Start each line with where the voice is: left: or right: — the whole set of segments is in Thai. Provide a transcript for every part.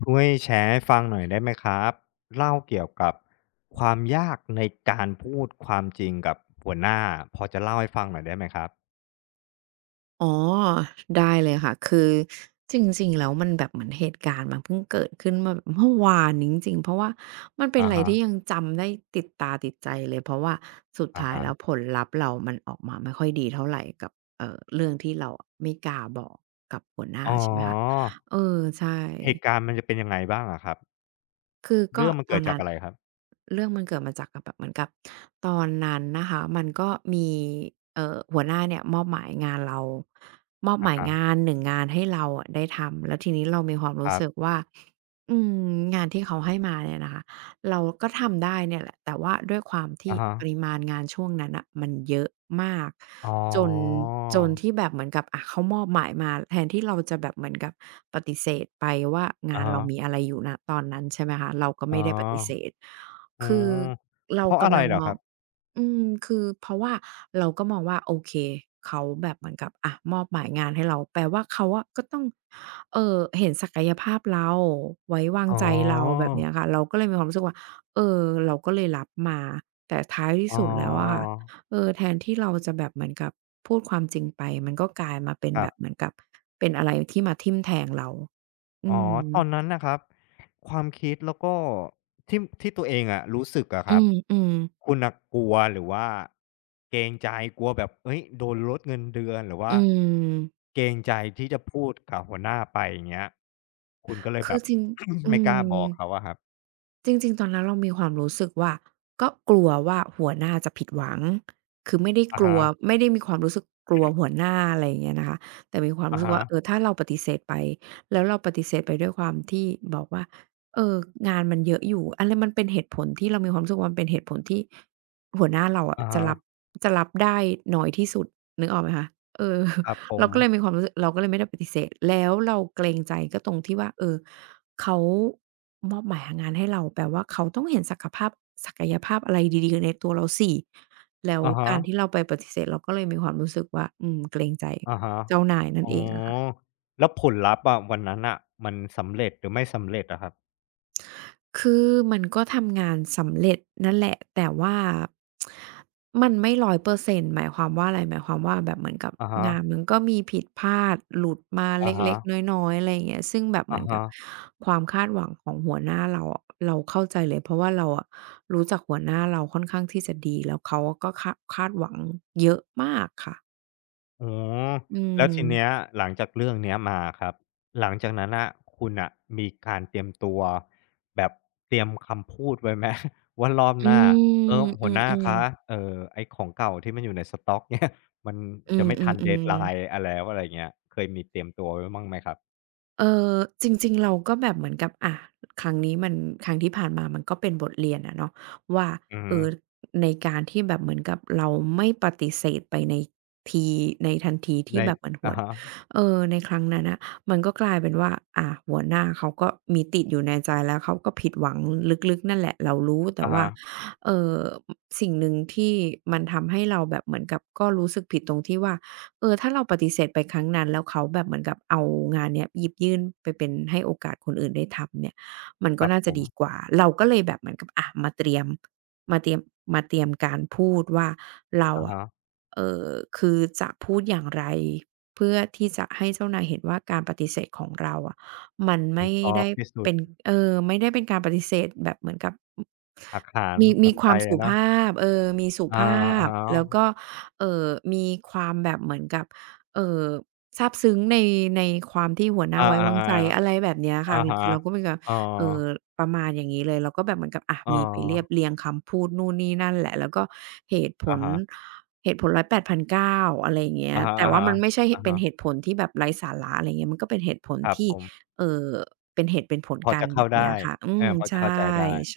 left: ช่วยแชร์ให้ฟังหน่อยได้ไหมครับเล่าเกี่ยวกับความยากในการพูดความจริงกับหัวหน้าพอจะเล่าให้ฟังหน่อยได้ไหมครับ
right: อ๋อได้เลยค่ะคือจริงๆแล้วมันแบบเหมือนเหตุการณ์มันเพิ่งเกิดขึ้นมาแบบเมื่อวานนี้จริงๆเพราะว่ามันเป็น
left: อะ
right: อะไร
left: ฮะ
right: ที่ยังจำได้ติดตาติดใจเลยเพราะว่าสุด
left: อะ
right: ท้าย
left: ฮะ
right: แล้วผลลัพธ์เรามันออกมาไม่ค่อยดีเท่าไรกับเรื่องที่เราอะไม่กล้าบอกกับหัวหน้า
left: อ๋อ
right: ใช่ไหมคะเออใช่
left: เหตุการณ์มันจะเป็นยังไงบ้างอะครับ
right: คือก็
left: เรื่องมัน
right: ต
left: เกิ
right: อ
left: ด
right: น
left: จา
right: นั้
left: ก
right: น
left: อะไรครับ
right: เรื่องมันเกิดมาจากกับแบบเหมือนกับตอนนั้นนะคะมันก็มีหัวหน้าเนี่ยมอบหมายงานเรามอบห
left: อะ
right: มายงา
left: ฮะ
right: น1งงานให้เราอะได้ทำแล้วทีนี้เรามีความ
left: ค
right: รู้
left: รับ
right: สึกว่าอืมงานที่เขาให้มาเนี่ยนะคะ เราก็ทำได้เนี่ยแหละแต่ว่าด้วยความที่
left: อะฮะ
right: ปริมาณงานช่วงนั้นน่ะมันเยอะมาก
left: อ๋อ
right: จนจนที่แบบเหมือนกับอะเขามอบหมายมาแทนที่เราจะแบบเหมือนกับปฏิเสธไปว่างา
left: อะ
right: นเรา
left: ฮะ
right: มีอะไรอยู่ณตอนนั้นใช่ไหมคะเราก็
left: อ๋
right: ไม่
left: อ
right: ได้ปฏิเสธ
left: อื
right: คือ
left: ม
right: เรา
left: เพราะอะ
right: กำ
left: ไร
right: ลัง
left: เหร
right: ม
left: อ
right: อ
left: ค
right: ง
left: รับ
right: อืมคือเพราะว่าเราก็มองว่าโอเคเขาแบบเหมือนกับอะมอบหมายงานให้เราแปลว่าเขาอะก็ต้องเห็นศักยภาพเราไว้วาง
left: อ๋
right: ใจเรา
left: อ
right: แบบเนี้ยค่ะเราก็เลยมีความรู้สึกว่า เออเราก็เลยรับมาแต่ท้ายที่
left: อ๋อ
right: สุดแล้วอะค่ะเออแทนที่เราจะแบบเหมือนกับพูดความจริงไปมันก็กลายมาเป็น
left: ค
right: แบ
left: รั
right: บเหมื
left: บ
right: อนกับเป็นอะไรที่มาทิ่มแทงเราอื
left: อ๋อ
right: ม
left: ตอนนั้นนะครับความคิดแล้วก็ที่ที่ตัวเองอะรู้สึกอะค
right: อื
left: รับ
right: มๆ
left: คุณน่ะกลัวหรือว่าเกรงใจกลัวแบบเฮ้ยโดนลดเงินเดือนหรือว่า
right: อืม
left: เกรงใจที่จะพูดกับหัวหน้าไปอย่างเงี้ยคุณก็เลย
right: คื
left: แบ
right: อ
left: บ
right: จริง อื
left: ไม่กล้าบ
right: ม
left: อกเขาอะครับ
right: จริงๆ ตอนนั้นเรามีความรู้สึกว่าก็กลัวว่าหัวหน้าจะผิดหวัง คือไม่ได้
left: อะ
right: กลัว
left: ฮะ
right: ไม่ได้มีความรู้สึกกลัวหัวหน้าอะไรอย่างเงี้ยนะคะแต่มีความรู้
left: อะ
right: สึก
left: ฮะ
right: ว่าเออถ้าเราปฏิเสธไปแล้วเราปฏิเสธไปด้วยความที่บอกว่าเอองานมันเยอะอยู่อะไรมันเป็นเหตุผลที่เรามีความรู้สึกว่ามันเป็นเหตุผลที่หัวหน้าเราอะ
left: อะ
right: จะ
left: ฮะ
right: รับจะรับได้น้อยที่สุดนึกออกไหมคะเออ
left: ครับผ
right: เรา
left: ม
right: ก็เลยมีความรู้สึกเราก็เลยไม่ได้ปฏิเสธแล้วเราเกรงใจก็ตรงที่ว่าเออ เขามอบหมายงานให้เราแปลว่าเขาต้องเห็นศักยภาพอะไรดีๆในตัวเราสิแล้ว
left: อะฮะ
right: การที่เราไปปฏิเสธเราก็เลยมีความรู้สึกว่าอืมเกรงใจ
left: อะฮะ
right: เจ้านายนั่
left: อ๋
right: น
left: อ
right: เองอะค่ะ
left: แล้วผลลัพธ์อะวันนั้นน่ะมันสำเร็จหรือไม่สำเร็จอะครับ
right: คือมันก็ทำงานสำเร็จนั่นแหละแต่ว่ามันไม่รอย100%หมายความว่าอะไรหมายความว่าแบบเหมือนกับ
left: อะฮะ
right: งานมันก็มีผิดพลาดหลุดมาเ
left: อะ
right: ล็
left: ฮะ
right: กๆน้อยๆอะไรอย่างเงี้ยซึ่งแบบเห
left: อะ
right: มือนกั
left: ฮะ
right: บความคาดหวังของหัวหน้าเราอะเราเข้าใจเลยเพราะว่าเราอะรู้จักหัวหน้าเราค่อนข้างที่จะดีแล้วเขาอะก็คาดหวังเยอะมากค่ะ
left: อ๋อ
right: อื
left: แล้วทีเนี้ย
right: ม
left: หลังจากเรื่องเนี้ยมาครับหลังจากนั้นน่ะคุณน่ะมีการเตรียมตัวแบบเตรียมคำพูดไว้ไหม ว่ารอบ
right: อื
left: หน้าเออ
right: มอื
left: หัวหน้า
right: อ
left: คะ
right: ๆ
left: ไอ้ของเก่าที่มันอยู่ในสต๊อก เนี่ยมัน
right: อื
left: จะไม่ทัน
right: อๆ
left: deadline
right: ๆ
left: อะแล้วอะไรอย่างเงี้ยเคยมีเตรียมตัวไว้บ้างไหมครับ
right: เออจริงๆเราก็แบบเหมือนกับอ่ะครั้งนี้มันครั้งที่ผ่านมามันก็เป็นบทเรียนอะเนาะว่า
left: อือ
right: เอ
left: ฮึ
right: อในการที่แบบเหมือนกับเราไม่ปฏิเสธไปในทีในทันที
left: ใน
right: ที่แบบเหมือนหั
left: อะ
right: ว
left: ฮะ
right: เออในครั้งนั้นน่ะมันก็กลายเป็นว่าหัวหน้าเขาก็มีติดอยู่ในใจแล้วเขาก็ผิดหวังลึกๆนั่นแหละเรารู้แต่
left: อะ
right: ว่า
left: ฮะ
right: เอ่อสิ่งหนึ่งที่มันทำให้เราแบบเหมือนกับก็รู้สึกผิดตรงที่ว่า เออถ้าเราปฏิเสธไปครั้งนั้นแล้วเขาแบบเหมือนกับเอางานเนี้ยหยิบยื่นไปเป็นให้โอกาสคนอื่นได้ทำเนี่ยมัน
left: ค
right: ก็
left: รับ
right: น่า
left: ผ
right: จะ
left: ม
right: ดีกว่าเราก็เลยแบบเหมือนกับอะมาเตรียมมาเตรียมการพูดว่าเรา
left: อะ
right: อะ
left: ฮะ
right: เอ่อคือจะพูดอย่างไรเพื่อที่จะให้เจ้านายเห็นว่าการปฏิเสธของเราอะมัน
left: มัน
right: ไม่
left: ซอฟ
right: ได้
left: ต์ที่สุ
right: เป็
left: ด
right: นเออไม่ได้เป็นการปฏิเสธแบบเหมือนกับ
left: หักหาน
right: มีค
left: น้ำใจ
right: วามสุ
left: อะ
right: ภ
left: เนาะ
right: าพเออมีสุ
left: อา
right: ภา
left: อะ
right: พ
left: ฮะ
right: แล้วก็ เอ่อมีความแบบเหมือนกับเอ่อซาบซึ้งในในความที่หัวหน้า
left: อา
right: ไว้วางใจ
left: ๆ
right: อะไรแบบเนี้ย
left: ๆอะ
right: ค่ะหรอ
left: ฮะ
right: เราก็เหมือนกับ
left: อ๋อ
right: เอ่อประมาณอย่างงี้เลยเราก็แบบเหมือนกับอะ
left: อ๋อ
right: มีไปเรียบเรียงคำพูดนู่นนี่นั่นแหละแล้วก็เหตุผ
left: อะ
right: ล
left: ฮะ
right: เหตุผล108,900อยแปดพันเก้าอะไรอย่างเงี้ย
left: อะฮะๆ
right: แต่ว่ามันไม่ใช่ห
left: อะ
right: เป็นเหตุ
left: ฮะ
right: ผลที่แบบไร้สาระอะไรอย่างเงี้ยมันก็เป็นเหตุผล
left: ครับ
right: ที่
left: ผม
right: เอ่อเป็นเหตุเป็นผล
left: พอ
right: กัน
left: จะ
right: แบ
left: เข้า
right: บเนี้
left: ได้
right: ยค่ะอื
left: เอ
right: ม
left: อพอจะ
right: ใช่
left: เข้าใจได้
right: ใ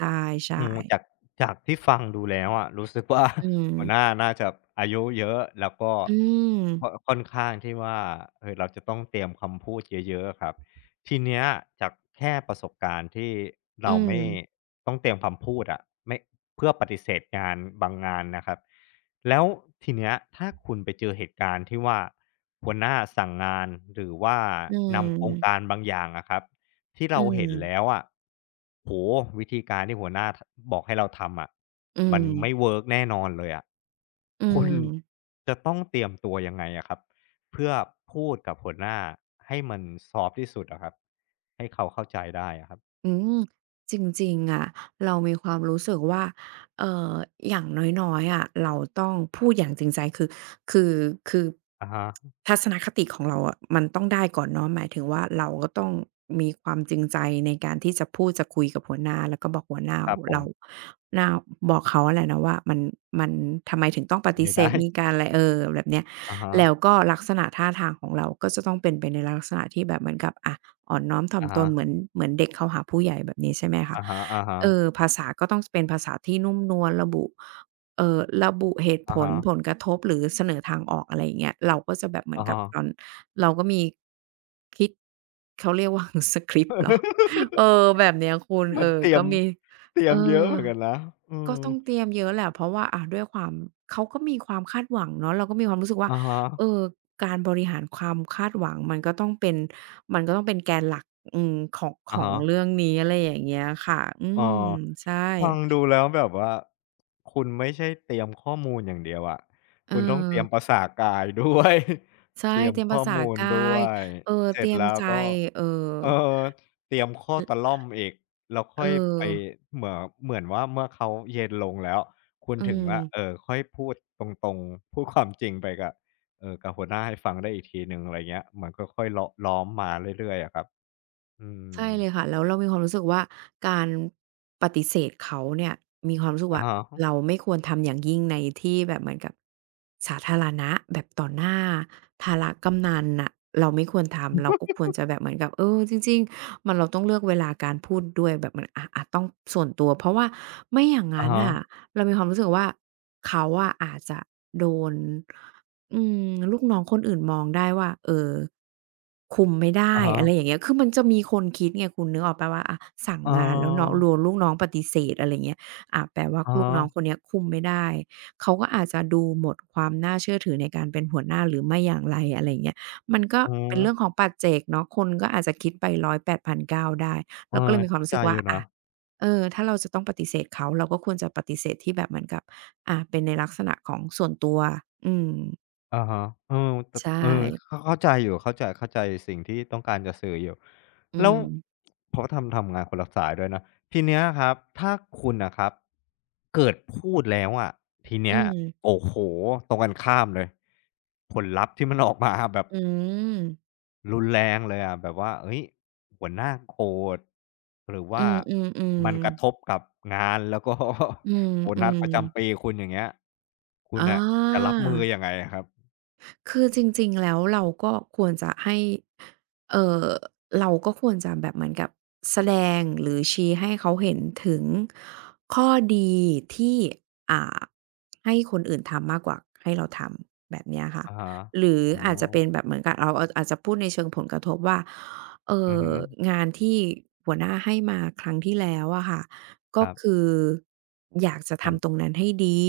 left: อื
right: ช่
left: ม
right: ๆ
left: จากจากที่ฟังดูแล้วอะรู้สึกว่า
right: อื ม
left: หัวหน้าน่าจะอายุเยอะแล้วก็
right: อืม
left: ค่อนค่อนข้างที่ว่าเออเราจะต้องเตรียมคำพูดเยอะๆอะครับทีเนี้ยจากแค่ประสบการณ์ที่
right: อื
left: เราไม่
right: ม
left: ต้องเตรียมคำพูดอะไม่เพื่อปฏิเสธงานบางงานนะครับแล้วทีเนี้ยถ้าคุณไปเจอเหตุการณ์ที่ว่าหัวหน้าสั่งงานหรือว่า
right: อื
left: นำโครงการ
right: ม
left: บางอย่างอะครับ ที่
right: อื
left: เรา
right: ม
left: เห็นแล้วอะโอ้โฮวิธีการที่หัวหน้าทบอกให้เราทำอะ
right: อื
left: มัน
right: ม
left: ไม่เวิร์กแน่นอนเลยอะ
right: อื
left: คุ
right: ม
left: ณจะต้องเตรียมตัวยังไงอะครับ เพื่อพูดกับหัวหน้าให้มันซอฟต์ที่สุดอะครับให้เขาเข้าใจได้อะครับ
right: อืมจริงๆอะเรามีความรู้สึกว่าเอ่ออย่างน้อยๆอะเราต้องพูดอย่างจริงใจคือคือ
left: อะฮะ
right: ทัศนคติของเราอะมันต้องได้ก่อนเนาะหมายถึงว่าเราก็ต้องมีความจริงใจในการที่จะพูดจะคุยกับหัวหน้าแล้วก็บอกหัวหน้า
left: ครับผม
right: เราหน้าบอกเขาอะแหละเนาะว่ามันทำไมถึงต้องปฏิ
left: ไม่
right: เสธ
left: ได้
right: มีการอะไรเออแบบเนี้ย
left: อะฮะ
right: แล้วก็ลักษณะท่าทางของเราก็จะต้องเป็นไปในลักษณะที่แบบเหมือนกับอะ อ่อนน้อมถ่อม
left: อะ
right: ต
left: ฮะ
right: นเหมือนเด็กเขาหาผู้ใหญ่แบบนี้ใช่ไหมคะ
left: อะฮะอะฮะ
right: เออภาษาก็ต้องสเป็นภาษาที่นุ่มนวลระบุเอ่อระบุเหตุผ
left: อะ
right: ล
left: ฮะ
right: ผลกระทบหรือเสนอทางออกอะไรอย่างเงี้ยเราก็จะแบบเหมือน
left: อะ
right: กับ
left: ฮะ
right: ตอนเราก็มีคิดเขาเรียกว่า สกริปต์เหรอเอ อแบบเนี้ยคุณ
left: เห
right: เอ
left: มัน
right: อ
left: เตรีย
right: ก็
left: ม
right: มี
left: เตรีย
right: เอ
left: มเยอะ
right: อ
left: เหมือนกันนะอื
right: ก็
left: ม
right: ต้องเตรียมเยอะแหละเพราะว่าอ่าด้วยความเขาก็มีความคาดหวังเนาะเราก็มีความรู้สึกว่า
left: อะฮะ
right: เออการบริหารความคาดหวังมันก็ต้องเป็นมันก็ต้องเป็นแกนหลักอืมของข
left: อะ
right: อง
left: ฮะ
right: เรื่องนี้อะไรอย่างเงี้ยค่ะอื
left: เอ
right: ม
left: อ
right: ใช่
left: ฟังดูแล้วแบบว่าคุณไม่ใช่เตรียมข้อมูลอย่างเดียวอะ
right: เอ
left: คุณต้องเต
right: อ
left: รียมประสาทกายด้วย
right: ใช่
left: เตรียม
right: เตรียม
left: ข้
right: ภา
left: อ
right: ษา
left: มูล
right: กา
left: ด้ว
right: ย
left: ย
right: เออ
left: เส
right: เต
left: ร็จ
right: รียม
left: แล้ว
right: ใจ
left: ก็
right: เออ
left: เออเตรียมข้อตะ
right: อ
left: ล่อมอีกแล้ว
right: เอ
left: ค่
right: อ
left: อยไปเหมือเหมือนว่าเมื่อเขาเย็นลงแล้วคุณ
right: อื
left: ถึงว่า
right: ม
left: ค่อยพูดตรงๆพูดความจริงไปกับกับหัวหน้าให้ฟังได้อีกทีหนึ่งอะไรเงี้ยมันก็ค่อยเลาะล้อมมาเรื่อยๆอะครับอืม
right: ใช่เลยค่ะแล้วเรามีความรู้สึกว่าการปฏิเสธเขาเนี่ยมีความรู้สึก
left: อะ
right: ว่า
left: ฮะ
right: เราไม่ควรทำอย่างยิ่งในที่แบบเหมือนกับสาธารณะแบบต่อหน้าธารกำนันน่ะเราไม่ควรทำเราก็ควรจะแบบเหมือนกับเออจริงๆมันเราต้องเลือกเวลาการพูดด้วยแบบมันอะต้องส่วนตัวเพราะว่าไม่อย่าง
left: อะ
right: งั้น
left: ฮะ
right: น่ะเรามีความรู้สึกว่าเขาอะอาจจะโดน อืมลูกน้องคนอื่นมองได้ว่าเออคุมไม่ได้
left: อะ
right: อะไรอ
left: ฮะ
right: ย่างเงี้ยคือมันจะมีคนคิดไงคุณนึกออกเปล่าว่าอะสั่ง
left: เออ
right: งานแล้วเนาะโดนลูกน้องปฏิเสธอะไรเงี้ยอาแปลว่า
left: อะฮ
right: ลูก
left: ะ
right: น้องคนเนี้ยคุมไม่ได้เขาก็อาจจะดูหมดความน่าเชื่อถือในการเป็นหัวหน้าหรือไม่อย่างไรอะไรเงี้ยมันก็
left: อือฮึ
right: เป็นเรื่องของปัจเจกเนาะคนก็อาจจะคิดไปร้อยแปดพันเก้าได้
left: เออ
right: เราก็เลยมีความ
left: เข้า
right: รู้
left: ใจ
right: สึก
left: อ
right: ว่า
left: ยู่นะ
right: อะเออถ้าเราจะต้องปฏิเสธเขาเราก็ควรจะปฏิเสธที่แบบเหมือนกับอ่าเป็นในลักษณะของส่วนตัวอืม
left: อะฮะเออแต่
right: ใช่
left: เออเข้าเข้าใจอยู่เข้าใจเข้าใจสิ่งที่ต้องการจะสื่ออยู่
right: อื
left: แล้ว
right: ม
left: เพราะทำทำงานคนละสายด้วยนะ ทีเนี้ยครับ ถ้าคุณน่ะครับ เกิดพูดแล้วอะทีเนี้
right: อื
left: ย
right: ม
left: โอ้โฮตรงกันข้ามเลยผลลัพธ์ที่มันออกมาแบบ
right: อืม
left: รุนแรงเลยอะแบบว่าเฮ้ยหัวหน้าโกรธหรือ
right: อื
left: ว่า
right: ม
left: มันกระท
right: ๆ
left: บ
right: ๆ
left: กับงานแล้วก็
right: อื
left: โบนัส
right: ม
left: ประจำปี
right: ๆ
left: คุณอย่างเงี้ยคุณ
right: อา
left: น่ะจะรับมือยังไงอะครับ
right: คือจริงๆ แล้วเราก็ควรจะให้เอ่อเราก็ควรจะแบบเหมือนกับแสดงหรือชี้ให้เขาเห็นถึงข้อดีที่อ่าให้คนอื่นทำมากกว่าให้เราทำแบบเนี้ยค่ะ
left: อะฮะ
right: หรือ
left: อ๋อ
right: อาจจะเป็นแบบเหมือนกับเราอาจจะพูดในเชิงผลกระทบว่าเอ่
left: อือ
right: อ
left: ฮึ
right: งานที่หัวหน้าให้มาครั้งที่แล้วอะค่ะ
left: ค
right: ก็
left: รั
right: คื
left: บ
right: ออยากจะ
left: มัน
right: ทำตรงนั้นให้ดี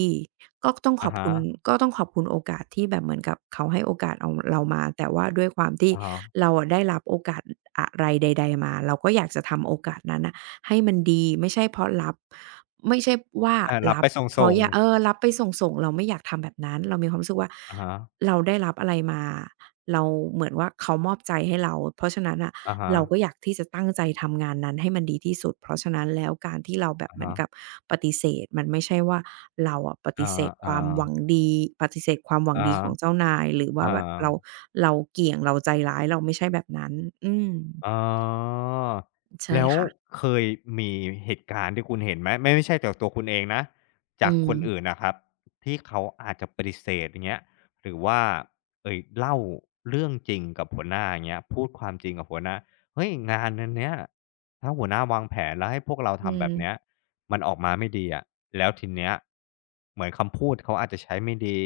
right: ก็ต้องข
left: อะ
right: อบ
left: ฮะ
right: คุณก็ต้องขอบคุณโอกาสที่แบบเหมือนกับเขาให้โอกาสเอาเรามาแต่ว่าด้วยความที่
left: อะฮะ
right: เราอะได้รับโอกาสอะไรใดๆมาเราก็อยากจะทำโอกาสนั้นน่ะให้มันดีไม่ใช่เพราะรับไม่ใช่ว่า
left: อารับ
right: รับ
left: ไปส
right: เพราะ
left: ่ง
right: อยาก
left: ๆ
right: รับไปส่งๆเราไม่อยากทำแบบนั้นเรามีความรู้สึกว่า
left: อะฮะ
right: เราได้รับอะไรมาเราเหมือนว่าเขามอบใจให้เราเพราะฉะนั้นน่ะ
left: อะฮะ
right: เราก็อยากที่จะตั้งใจทำงานนั้นให้มันดีที่สุดเพราะฉะนั้นแล้วการที่เราแบบ
left: อะ
right: เหมือน
left: ฮะ
right: กับปฏิเสธมันไม่ใช่ว่าเราอะป
left: อะ
right: ฏิเส
left: ฮะ
right: ธค
left: อา
right: วามหวัง
left: ๆ
right: ดีปฏิเสธความหวังดีของ
left: อะ
right: เจ้านายหรือว่า
left: อา
right: แบบเรา
left: ๆ
right: เราเกี่ยงเราใจร้ายเราไม่ใช่แบบนั้นอืม
left: อ๋อ
right: ใช่
left: แล้ว
right: ค่ะ
left: เคยมีเหตุการณ์ที่คุณเห็นไหมไม่ไม่ใช่จากตัวคุณเองนะ
right: อื
left: จากคนอื่น
right: ม
left: น่ะครับที่เขาอาจจะปฏิเสธอย่างเงี้ยหรือว่าเอ่ยเล่าเรื่องจริงกับหัวหน้าอย่างเงี้ยพูดความจริงกับหัวหน้าเฮ้ยงานอันเนี้ยถ้าหัวหน้าวางแผนแล้วให้พวกเรา
right: อื
left: ทำแบบเนี้ย
right: ม
left: มันออกมาไม่ดีอะแล้วทีเนี้ยเหมือนคำพูดเขาอาจจะใช้ไม่ดี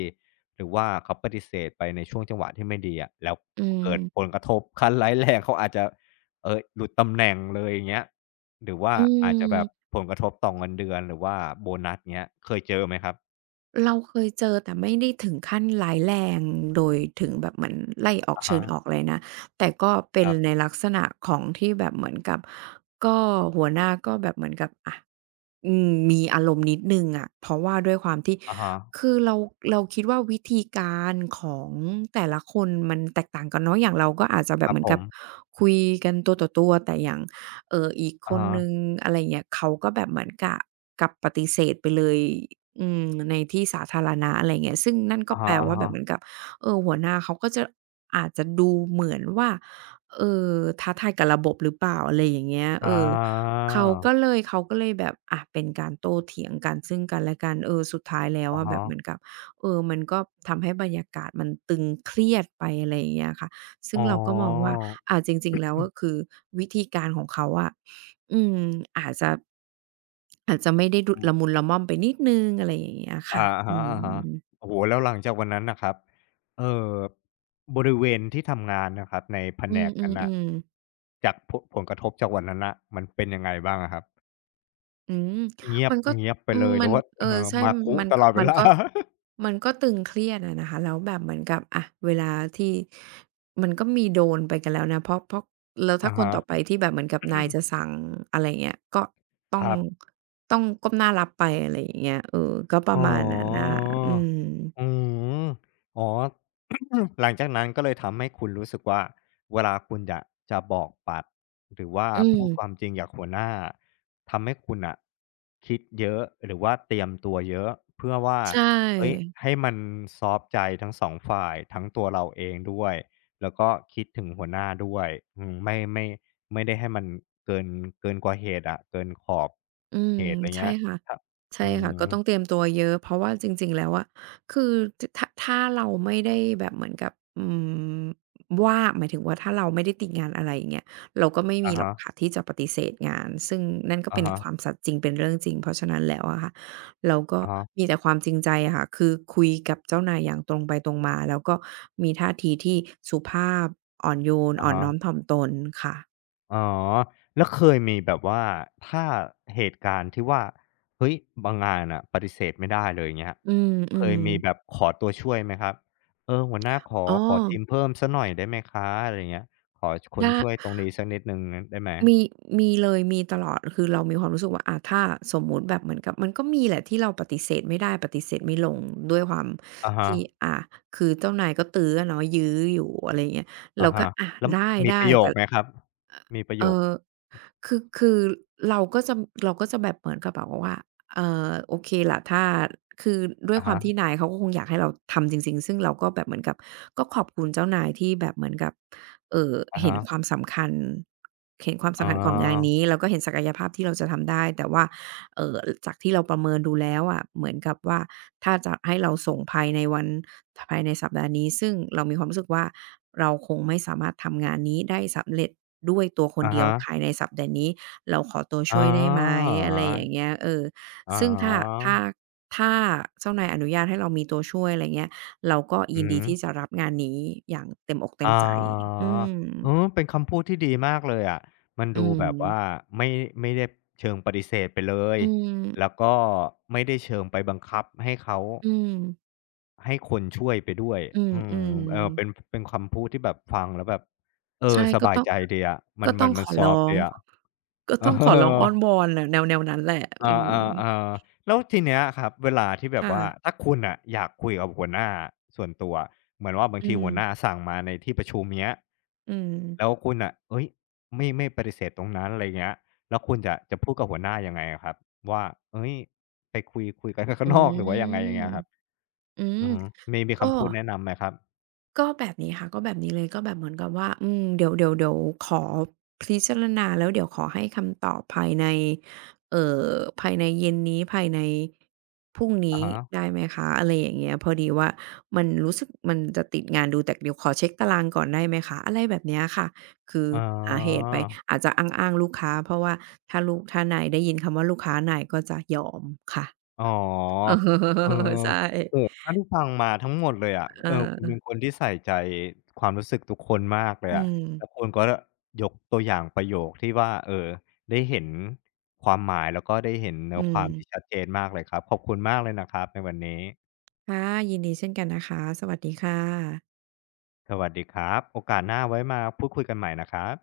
left: หรือว่าเขาปฏิเสธไปในช่วงจังหวะที่ไม่ดีอะแล้ว
right: อืม
left: เกิดผลกระทบ ขั้นร้ายแรงเขาอาจจะ หลุดตำแหน่งเลยอย่างเงี้ยหรือว่า
right: อื
left: อาจจะ
right: ม
left: แบบผลกระทบต่อเงินเดือนหรือว่าโบนัสเงี้ยเคยเจอไหมครับ
right: เราเคยเจอแต่ไม่ได้ถึงขั้นร้ายแรงโดยถึงแบบเหมือนไล่ออก
left: อะ
right: เชิ
left: ฮะ
right: ญออกเลยนะแต่ก็
left: ค
right: เป็น
left: รั
right: ใน
left: บ
right: ลักษณะของที่แบบเหมือนกับก็หัวหน้าก็แบบเหมือนกับอะอืมมีอารมณ์นิดหนึ่งอะเพราะว่าด้วยความที่
left: อะฮะ
right: คือเราคิดว่าวิธีการของแต่ละคนมันแตกต่างกันเนาะอย่างเราก็อาจจะแบ
left: ค
right: บ
left: รั
right: เห
left: บ
right: มือ
left: ผ
right: นกับ
left: ม
right: คุยกันตัวต่อตัวแต่อย่าง อีกค
left: อะ
right: น
left: ฮะ
right: หนึ่งอะไรเงี้ยเขาก็แบบเหมือนกะกับปฏิเสธไปเลยอืมในที่สาธารณะอะไรเงี้ยซึ่งนั่นก็
left: อะฮ
right: แปลว่าแบ
left: ะ
right: บเห
left: ๆ
right: มือนกับหัวหน้าเขาก็จะอาจจะดูเหมือนว่าเอ่อท้าทายกับระบบหรือเปล่าอะไรอย่างเงี้ยเอ
left: อา
right: อเขาก็เลยแบบอะเป็นการโต้เถียงกันซึ่งกันและกันเออสุดท้ายแล้ว
left: อะ
right: อะแบ
left: ฮะ
right: บเหมือนกับเออมันก็ทำให้บรรยากาศมันตึงเครียดไปอะไรอย่างเงี้ยค่ะ ซึ่ง
left: อ๋อ
right: เราก็มองว่าจริงๆแล้วก็คือวิธีการของเขาอะอืมอาจจะไม่ได้ดุ
left: อื
right: ละมุ
left: ม
right: นละม่อมไปนิดหนึ่งอะไรอย่างเงี้ยค่ะ
left: อาอ
right: อื
left: ะฮะ
right: ม
left: ๆโอ้โฮแล้วหลังจากวันนั้นน่ะครับเอ่อบริเวณที่ทำงานนะครับในแผ
right: อื
left: นกนั้นน่ะ
right: มๆๆ
left: จากผผลกระทบจากวันนั้นน่ะมันเป็นยังไงบ้างอะครับ
right: อืม
left: เงีย
right: มั
left: บ
right: นก็
left: เงียบไป
right: อื
left: เล
right: ม
left: ยห
right: มั
left: รื
right: น
left: อว่า
right: เออใช่
left: มา
right: มัน
left: คุ
right: มัน
left: ต
right: ก็
left: ลอดเว
right: มั
left: ลา
right: นก็ตึงเครียดอะนะคะแล้วแบบเหมือนกับอะเวลาที่มันก็มีโดนไปกันแล้วนะเพราะแล้วถ้า
left: อา
right: คน
left: ฮะ
right: ต่อไปที่แบบเหมือนกับนายจะสั่งอะไรอย่างเงี้ยก็ต้อ
left: ค
right: ง
left: รับ
right: ต้องก้มหน้ารับไปอะไรอย่างเงี้ยเออก็ป
left: อ๋
right: ระ
left: อ
right: มาณนั้นน่ะค่ะอืม
left: อืมอ๋อ หลังจากนั้นก็เลยทำให้คุณรู้สึกว่าเวลาคุณอะจะบอกปัดหรือว่า
right: อืม
left: พูดความจริงอกากบหัวหน้าทำให้คุณอ่ะคิดเยอะหรือว่าเตรียมตัวเยอะเพื่อว่า
right: ใช
left: เฮ้ย
right: ่
left: ให้มันซอฟต์ใจทั้งสองฝ่ายทั้งตัวเราเองด้วยแล้วก็คิดถึงหัวหน้าด้วยอืมไม่ไม่ได้ให้มันเกินเกินกว่าเหตุอะเกินขอบ
right: อืม
left: เหตุอะไร
right: ใช่
left: เงี้ย
right: ค่ะ
left: ครับ
right: ใช่
left: อื
right: ค่ะ
left: ม
right: ก็ต้องเตรียมตัวเยอะเพราะว่าจริงๆแล้วอะคือจถ้าถ้าเราไม่ได้แบบเหมือนกับอืมว่าหมายถึงว่าถ้าเราไม่ได้ติดงานอะไรอย่างเงี้ยเราก็ไม่มี
left: อะ
right: หรอก
left: ฮะ
right: ค่ะที่จะปฏิเสธงานซึ่งนั่นก็
left: อะ
right: เป็นความ
left: ฮะ
right: สัตย์จริงเป็นเรื่องจริงเพราะฉะนั้นแล้วอะค่ะเราก็
left: อะฮะ
right: มีแต่ความจริงใจอะค่ะคือคุยกับเจ้านายอย่างตรงไปตรงมาแล้วก็มีท่าทีที่สุภาพอ่อนโยน
left: อะ
right: อ่อน
left: ฮะ
right: น้อมถ่อมตนค่ะ
left: อ๋อแล้วเคยมีแบบว่าถ้าเหตุการณ์ที่ว่าเฮ้ยบางงานน่ะปฏิเสธไม่ได้เลยอย่างเงี้ย
right: อื
left: เค
right: ม
left: ยมีแบบ
right: ๆ
left: ขอตัวช่วยไหมครับเออหัวหน้าขอ
right: อ๋อ
left: ขอทีมเพิ่มสักหน่อยได้ไหมคะอะไรอย่างเงี้ยขอคน
right: ได้
left: ช่วยตรงนี้สักนิดหนึ่งได้ไหม
right: มีเลย มีตลอด คือเรามีความรู้สึกว่าถ้าสมมุติแบบเหมือนกับ มันก็มีแหละที่เราปฏิเสธไม่ได้ ปฏิเสธไม่ลงด้วยความ
left: อะฮะ
right: ที่อาคือเจ้านายก็ตื้ออะเนาะยื้ออยู่อะไรอย่างเงี้ยเรา
left: อะ
right: ก็
left: ฮะ
right: อะ
left: แล้ว
right: ได
left: มี
right: ้
left: ประโย
right: ๆแต่
left: คไหมครับมีประ
right: เอ
left: โยค
right: อ คือเราก็จะเราก็จะแบบเหมือนกับแบบว่าโอเคล่ะถ้าคือด้วย
left: อะ
right: ความ
left: ฮะ
right: ที่นายเขาก็คงอยากให้เราทำจริงๆซึ่งเราก็แบบเหมือนกับก็ขอบคุณเจ้านายที่แบบเหมือนกับเอ่อ
left: อะ
right: เห็นควา
left: ฮะ
right: มสำคัญเห็นความ
left: อ๋
right: สำคัญของงาน
left: อ
right: นี้แล้วก็เห็นศักยภาพที่เราจะทำได้แต่ว่า เอ่อจากที่เราประเมินดูแล้วอะเหมือนกับว่าถ้าจะให้เราส่งภายในสัปดาห์นี้ซึ่งเรามีความรู้สึกว่าเราคงไม่สามารถทำงานนี้ได้สำเร็จด้วยตัวคน
left: อะ
right: เดียว
left: ฮะ
right: ภายในสัปดาห์นี้เราขอตัว
left: อ๋อ
right: ช่วยได้ไหมอะไรอย่างเงี้ยเออ
left: อ๋อ
right: ซึ่งถ้าถ้าเจ้านายอนุญาตให้เรามีตัวช่วยอะไรเงี้ยเราก็
left: อื
right: ยิน
left: อ
right: ดี
left: ฮึ
right: ที่จะรับงานนี้อย่างเต็มอกเต็
left: อ๋
right: ม
left: อ
right: ใจอืม
left: เออเป็นคำพูดที่ดีมากเลยอะมัน
right: อื
left: ดู
right: ม
left: แบบว่าไม่ไม่ได้เชิงปฏิเสธไปเลย
right: อืม
left: แล้วก็ไม่ได้เชิงไปบังคับให้เขา
right: อืม
left: ให้คนช่วยไปด้วย
right: อื
left: อืม
right: ม
left: เออเป็น
right: ๆ
left: เป็นคำพูดที่แบบฟังแล้วแบบเออ
right: ใช่
left: สบายใจดีอะมั
right: ก็
left: น
right: ต้
left: มั
right: อ
left: น
right: งข
left: มัน
right: อ
left: ซ
right: ร้
left: อ
right: อ
left: ฟต์
right: ง
left: ดีอะ
right: ก็
left: เออ
right: ต้องขอร้องอ้อนวอนแหละแนวนั้นแหละ
left: เอ
right: อืม
left: อๆๆแล้วทีเนี้ยครับเวลาที่แบบ
right: ค่ะ
left: ว่าถ้าคุณน่ะอยากคุยกับหัวหน้าส่วนตัวเหมือนว่าบาง
right: อื
left: ที
right: ม
left: หัวหน้าสั่งมาในที่ประชุมเงี้ย
right: อืม
left: แล้วคุณน่ะเฮ้ยไม่ปฏิเสธตรงนั้นอะไรเงี้ยแล้วคุณจะพูดกับหัวหน้ายังไงอะครับว่าเฮ้ยไปคุยกันข้า
right: อื
left: งนอกหรือว่ายังไงอย่าง
right: ม
left: เงี้ยครับ
right: อืม
left: อือฮึมี
right: ก็
left: คำพูดแนะนำไหมครับ
right: ก็แบบนี้ค่ะก็แบบนี้เลยก็แบบเหมือนกับว่าอืมเดี๋ยวขอพิจารณาแล้วเดี๋ยวขอให้คำตอบภายในเอ่อภายในเย็นนี้ภายในพรุ่ง
left: อะ
right: นี้
left: ฮะ
right: ได้ไหมคะอะไรอย่างเงี้ยพอดีว่ามันรู้สึกมันจะติดงานดูแต่เดี๋ยวขอเช็กตารางก่อนได้ไหมคะอะไรแบบเนี้ยค่ะคือ
left: อ๋อ
right: หาเหตุไปอาจจะอ้างๆลูกค้าเพราะว่าถ้านายได้ยินคำว่าลูกค้านายก็จะยอมค่ะ
left: อ๋อ
right: เออ
left: เออ
right: ใช่
left: โอ้โฮเท่าที่ฟังมาทั้งหมดเลยอะ
right: เ
left: เออคุณเป็
right: ออ
left: นคนที่ใส่ใจความรู้สึกทุกคนมากเลย
right: อื
left: อะ
right: ม
left: แล้วคุณก็ยกตัวอย่างประโยคที่ว่าเออได้เห็นความหมายแล้วก็ได้เห็นเนื้
right: อื
left: อค
right: ม
left: วามที่ชัดเจนมากเลยครับขอบคุณมากเลยนะครับในวันนี้
right: ค่ะยินดีเช่นกันนะคะสวัสดีค่ะ
left: สวัสดีครับโอกาสหน้าไว้มาพูดคุยกันใหม่นะครับ